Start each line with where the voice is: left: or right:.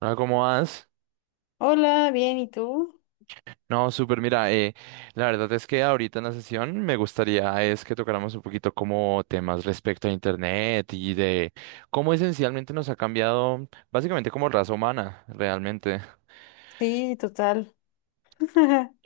right: Hola, ¿cómo vas?
left: Hola, bien, ¿y tú?
right: No, súper, mira, la verdad es que ahorita en la sesión me gustaría es que tocáramos un poquito como temas respecto a Internet y de cómo esencialmente nos ha cambiado básicamente como raza humana, realmente.
left: Sí, total.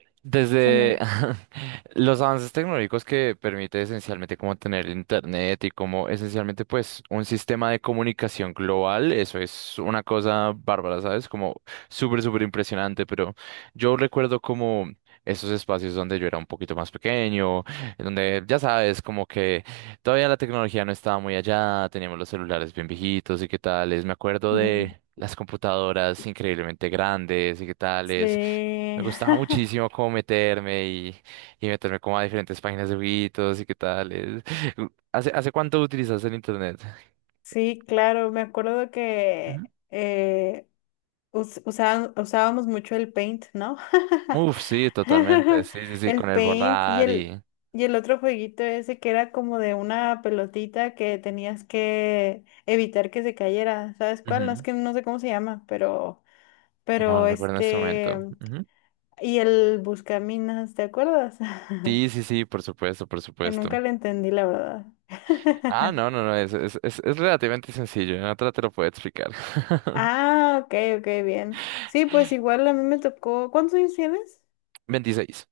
left: Se me...
right: Desde los avances tecnológicos que permite esencialmente como tener internet y como esencialmente pues un sistema de comunicación global. Eso es una cosa bárbara, ¿sabes? Como súper, súper impresionante, pero yo recuerdo como esos espacios donde yo era un poquito más pequeño, en donde ya sabes, como que todavía la tecnología no estaba muy allá. Teníamos los celulares bien viejitos y qué tales, me acuerdo
left: Ujú.
right: de las computadoras increíblemente grandes y qué tales.
left: Sí,
right: Me gustaba muchísimo como meterme y meterme como a diferentes páginas de jueguitos y qué tal. ¿Hace cuánto utilizas el internet?
left: sí, claro, me acuerdo que
right: Ujú.
left: eh, usábamos mucho el Paint, ¿no?
right: Uf, sí, totalmente. Sí, sí, sí, con
left: El
right: el
left: Paint
right: borrar y...
left: y el otro jueguito ese que era como de una pelotita que tenías que evitar que se cayera, ¿sabes cuál? No, es
right: Ujú.
left: que no sé cómo se llama,
right: No, no
left: pero
right: recuerdo en este momento. Ujú.
left: y el Buscaminas, ¿te acuerdas?
right: Sí, sí, sí, por supuesto, por
left: Que
right: supuesto.
left: nunca le entendí, la verdad.
right: Ah, no, no, no, es relativamente sencillo. En otra te lo puedo explicar.
left: Ah, ok, ok, bien. Sí, pues igual a mí me tocó. ¿Cuántos años tienes?
right: 26.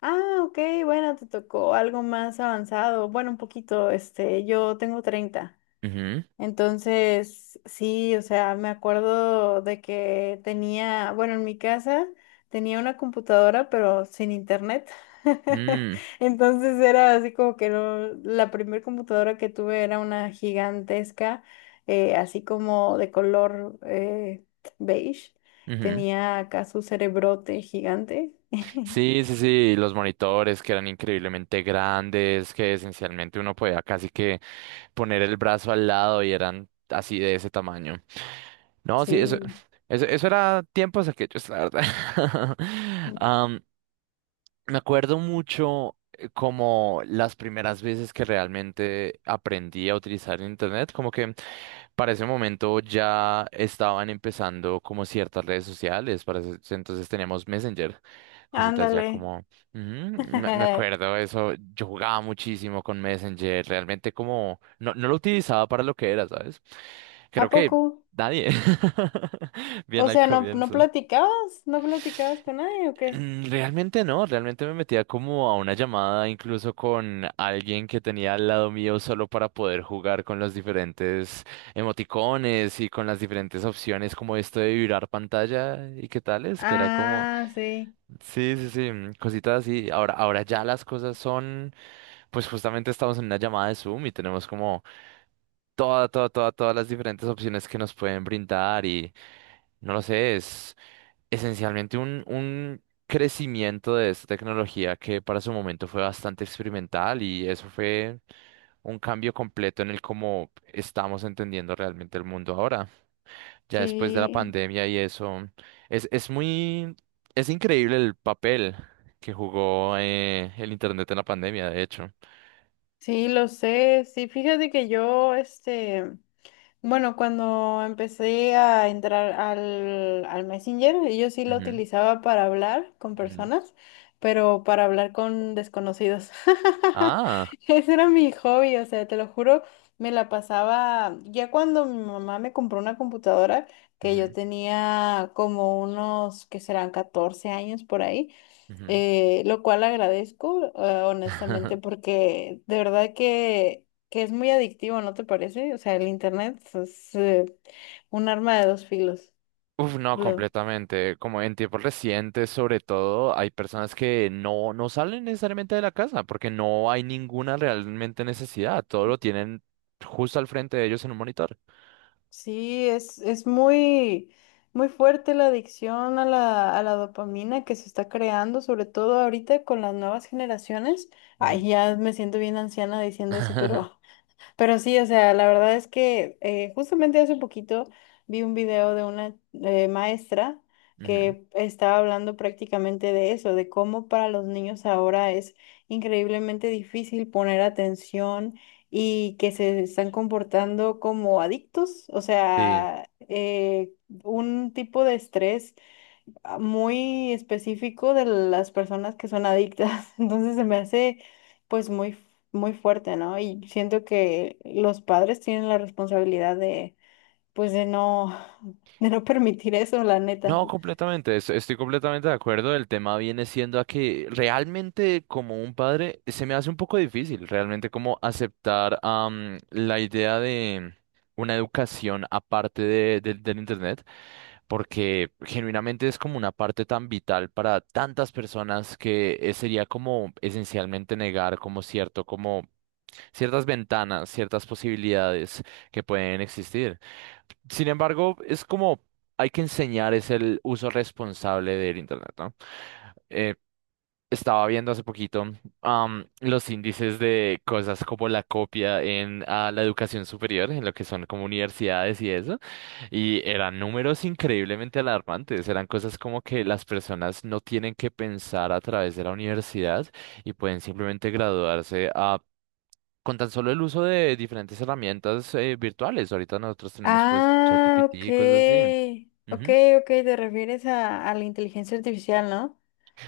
left: Ah, ok, bueno, te tocó algo más avanzado. Bueno, un poquito, yo tengo 30.
right: Ujú.
left: Entonces, sí, o sea, me acuerdo de que tenía, bueno, en mi casa tenía una computadora, pero sin internet.
right: Mm,
left: Entonces era así como que no, la primera computadora que tuve era una gigantesca, así como de color beige.
right: ujú.
left: Tenía acá su cerebrote gigante.
right: Sí, sí, sí, los monitores que eran increíblemente grandes, que esencialmente uno podía casi que poner el brazo al lado y eran así de ese tamaño. No, sí, eso,
left: Sí,
right: eso era tiempos aquellos, la verdad. Am, me acuerdo mucho como las primeras veces que realmente aprendí a utilizar el internet, como que para ese momento ya estaban empezando como ciertas redes sociales, entonces teníamos Messenger, cositas ya
left: ándale.
right: como, ujú, me, me acuerdo eso. Yo jugaba muchísimo con Messenger, realmente como, no, no lo utilizaba para lo que era, ¿sabes?
left: ¿A
right: Creo que
left: poco?
right: nadie, bien
left: O
right: al
left: sea, ¿no
right: comienzo.
left: platicabas? ¿No platicabas con nadie o qué?
right: Mm, realmente no. Realmente me metía como a una llamada incluso con alguien que tenía al lado mío solo para poder jugar con los diferentes emoticones y con las diferentes opciones como esto de vibrar pantalla y qué tales, que era como,
left: Ah, sí,
right: sí, sí, sí, mm, cositas así. Ahora, ahora ya las cosas son, pues justamente estamos en una llamada de Zoom y tenemos como todas las diferentes opciones que nos pueden brindar y no lo sé. Es esencialmente un crecimiento de esta tecnología que para su momento fue bastante experimental y eso fue un cambio completo en el cómo estamos entendiendo realmente el mundo ahora. Ya después de la
left: sí,
right: pandemia y eso, es, es muy, es increíble el papel que jugó el Internet en la pandemia, de hecho.
left: sí, lo sé. Sí, fíjate que yo, este, bueno, cuando empecé a entrar al Messenger, yo sí lo
right: Ujú,
left: utilizaba para hablar con
right: ujú.
left: personas, pero para hablar con desconocidos.
right: Ah.
left: Ese era mi hobby, o sea, te lo juro, me la pasaba, ya cuando mi mamá me compró una computadora, que yo
right: Ujú,
left: tenía como unos, que serán 14 años por ahí,
right: ujú.
left: lo cual agradezco, honestamente, porque de verdad que es muy adictivo, ¿no te parece? O sea, el internet es, un arma de dos filos.
right: Uf, no,
left: Lo-
right: completamente. Como en tiempos recientes, sobre todo, hay personas que no, no salen necesariamente de la casa porque no hay ninguna realmente necesidad. Todo lo tienen justo al frente de ellos en un monitor.
left: sí, es muy, muy fuerte la adicción a la dopamina que se está creando, sobre todo ahorita con las nuevas generaciones.
right: Ujú.
left: Ay, ya me siento bien anciana diciendo eso. pero Pero sí, o sea, la verdad es que justamente hace poquito vi un video de una maestra
right: Ujú.
left: que estaba hablando prácticamente de eso, de cómo para los niños ahora es increíblemente difícil poner atención y que se están comportando como adictos, o
right: Sí.
left: sea, un tipo de estrés muy específico de las personas que son adictas. Entonces se me hace pues muy, muy fuerte, ¿no? Y siento que los padres tienen la responsabilidad de pues de no, de no permitir eso, la neta.
right: No, completamente. Estoy completamente de acuerdo. El tema viene siendo a que realmente como un padre se me hace un poco difícil realmente como aceptar la idea de una educación aparte del internet, porque genuinamente es como una parte tan vital para tantas personas que sería como esencialmente negar como cierto, como ciertas ventanas, ciertas posibilidades que pueden existir. Sin embargo, es como hay que enseñar es el uso responsable del Internet, ¿no? Estaba viendo hace poquito los índices de cosas como la copia en la educación superior, en lo que son como universidades y eso, y eran números increíblemente alarmantes. Eran cosas como que las personas no tienen que pensar a través de la universidad y pueden simplemente graduarse con tan solo el uso de diferentes herramientas virtuales. Ahorita nosotros tenemos pues
left: Ah,
right: ChatGPT
left: ok.
right: y cosas así.
left: Ok,
right: Ujú.
left: ok, te refieres a la inteligencia artificial, ¿no?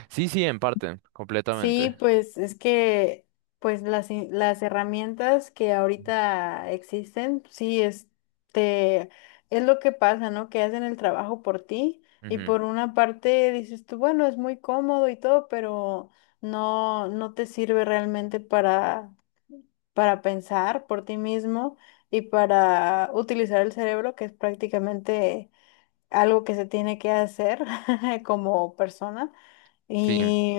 right: Sí, sí, en parte, completamente.
left: Sí, pues es que pues las herramientas que
right: Ujú,
left: ahorita existen, sí, es lo que pasa, ¿no? Que hacen el trabajo por ti y
right: ujú,
left: por una parte dices tú, bueno, es muy cómodo y todo, pero no, no te sirve realmente para pensar por ti mismo y para utilizar el cerebro, que es prácticamente algo que se tiene que hacer como persona.
right: sí.
left: Y,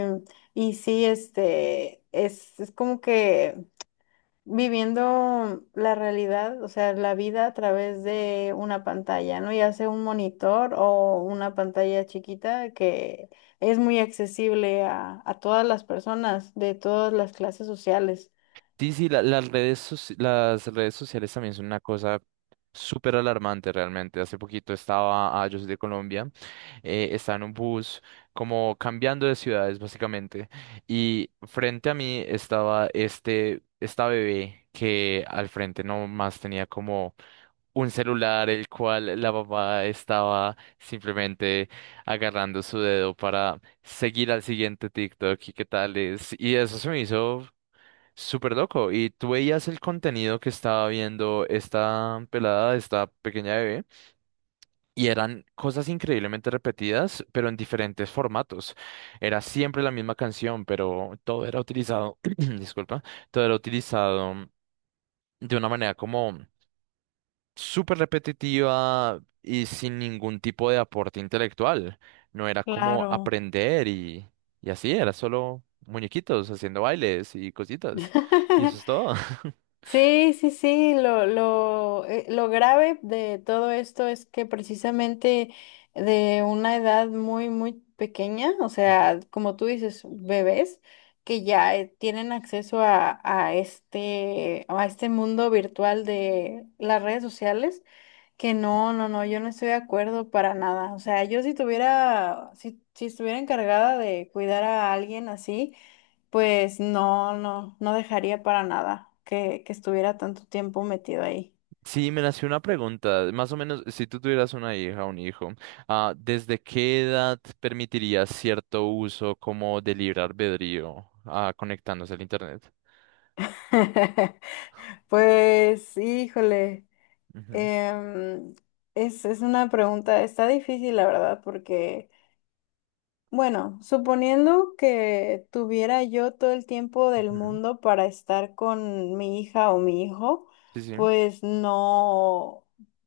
left: y sí, es como que viviendo la realidad, o sea, la vida a través de una pantalla, ¿no? Ya sea un monitor o una pantalla chiquita que es muy accesible a todas las personas de todas las clases sociales.
right: Sí, sí, las redes, las redes sociales también son una cosa súper alarmante realmente. Hace poquito estaba, ah, yo soy de Colombia, estaba en un bus como cambiando de ciudades básicamente, y frente a mí estaba este, esta bebé que al frente nomás tenía como un celular el cual la papá estaba simplemente agarrando su dedo para seguir al siguiente TikTok y qué tal es. Y eso se me hizo... súper loco. Y tú veías el contenido que estaba viendo esta pelada, esta pequeña bebé, y eran cosas increíblemente repetidas, pero en diferentes formatos. Era siempre la misma canción, pero todo era utilizado, disculpa, todo era utilizado de una manera como súper repetitiva y sin ningún tipo de aporte intelectual. No era como
left: Claro.
right: aprender y así, era solo muñequitos haciendo bailes y cositas. Y eso es todo.
left: Sí, sí, sí, lo grave de todo esto es que precisamente de una edad muy, muy pequeña, o sea, como tú dices, bebés que ya tienen acceso a este mundo virtual de las redes sociales. Que no, no, no, yo no estoy de acuerdo para nada. O sea, yo si tuviera, si, si estuviera encargada de cuidar a alguien así, pues no, no, no dejaría para nada que estuviera tanto tiempo metido ahí.
right: Sí, me nació una pregunta. Más o menos, si tú tuvieras una hija o un hijo, ah, ¿desde qué edad permitirías cierto uso como de libre albedrío, ah, conectándose al internet?
left: Pues, híjole,
right: Ujú,
left: em, es una pregunta, está difícil la verdad, porque bueno, suponiendo que tuviera yo todo el tiempo del
right: ujú.
left: mundo para estar con mi hija o mi hijo,
right: Sí, sí.
left: pues no,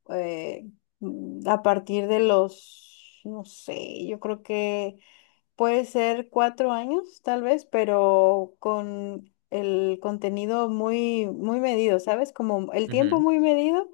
left: eh, a partir de los, no sé, yo creo que puede ser 4 años, tal vez, pero con el contenido muy, muy medido, ¿sabes? Como el tiempo
right: Ujú,
left: muy medido.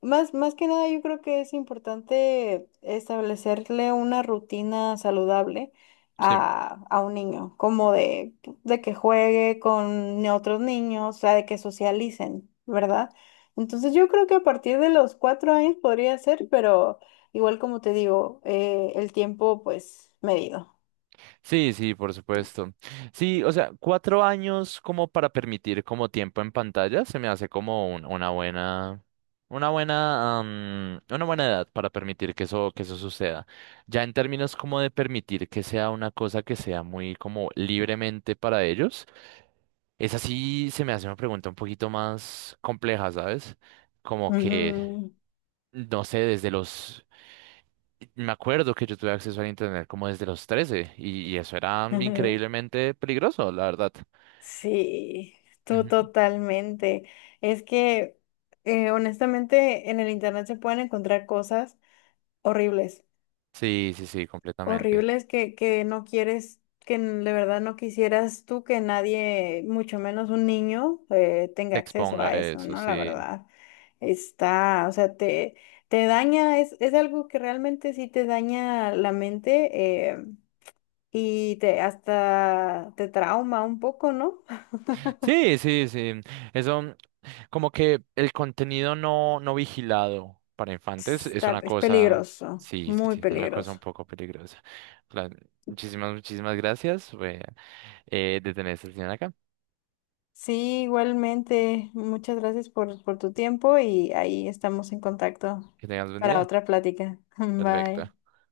left: Más que nada, yo creo que es importante establecerle una rutina saludable
right: sí.
left: a un niño, como de que juegue con otros niños, o sea, de que socialicen, ¿verdad? Entonces, yo creo que a partir de los 4 años podría ser, pero igual como te digo, el tiempo pues medido.
right: Sí, sí, por supuesto. Sí, o sea, 4 años como para permitir como tiempo en pantalla, se me hace como una buena, una buena, una buena edad para permitir que eso suceda. Ya en términos como de permitir que sea una cosa que sea muy como libremente para ellos, esa sí se me hace una pregunta un poquito más compleja, ¿sabes? Como que,
left: Ujú,
right: no sé, desde los y me acuerdo que yo tuve acceso al internet como desde los 13 y eso era
left: ujú.
right: increíblemente peligroso, la verdad.
left: Sí, tú
right: Ujú.
left: totalmente. Es que honestamente en el internet se pueden encontrar cosas horribles,
right: Sí, sí, sí, completamente.
left: horribles que no quieres, de verdad no quisieras tú que nadie, mucho menos un niño,
right: Te
left: tenga acceso
right: exponga
left: a
right: a
left: eso,
right: eso,
left: ¿no? La
right: sí.
left: verdad. Está, o sea, te daña, es algo que realmente sí te daña la mente y te hasta te trauma un poco, ¿no?
right: Sí, sí, sí. Eso, mm, como que el contenido no, no vigilado para infantes es
left: Está,
right: una
left: es
right: cosa,
left: peligroso,
right: sí, sí,
left: muy
right: sí, es una cosa un
left: peligroso.
right: poco peligrosa. La- muchísimas, muchísimas gracias, fue, de tener esta sesión acá.
left: Sí, igualmente, muchas gracias por tu tiempo y ahí estamos en contacto
right: Que tengas buen
left: para
right: día.
left: otra plática. Bye.
right: Perfecto.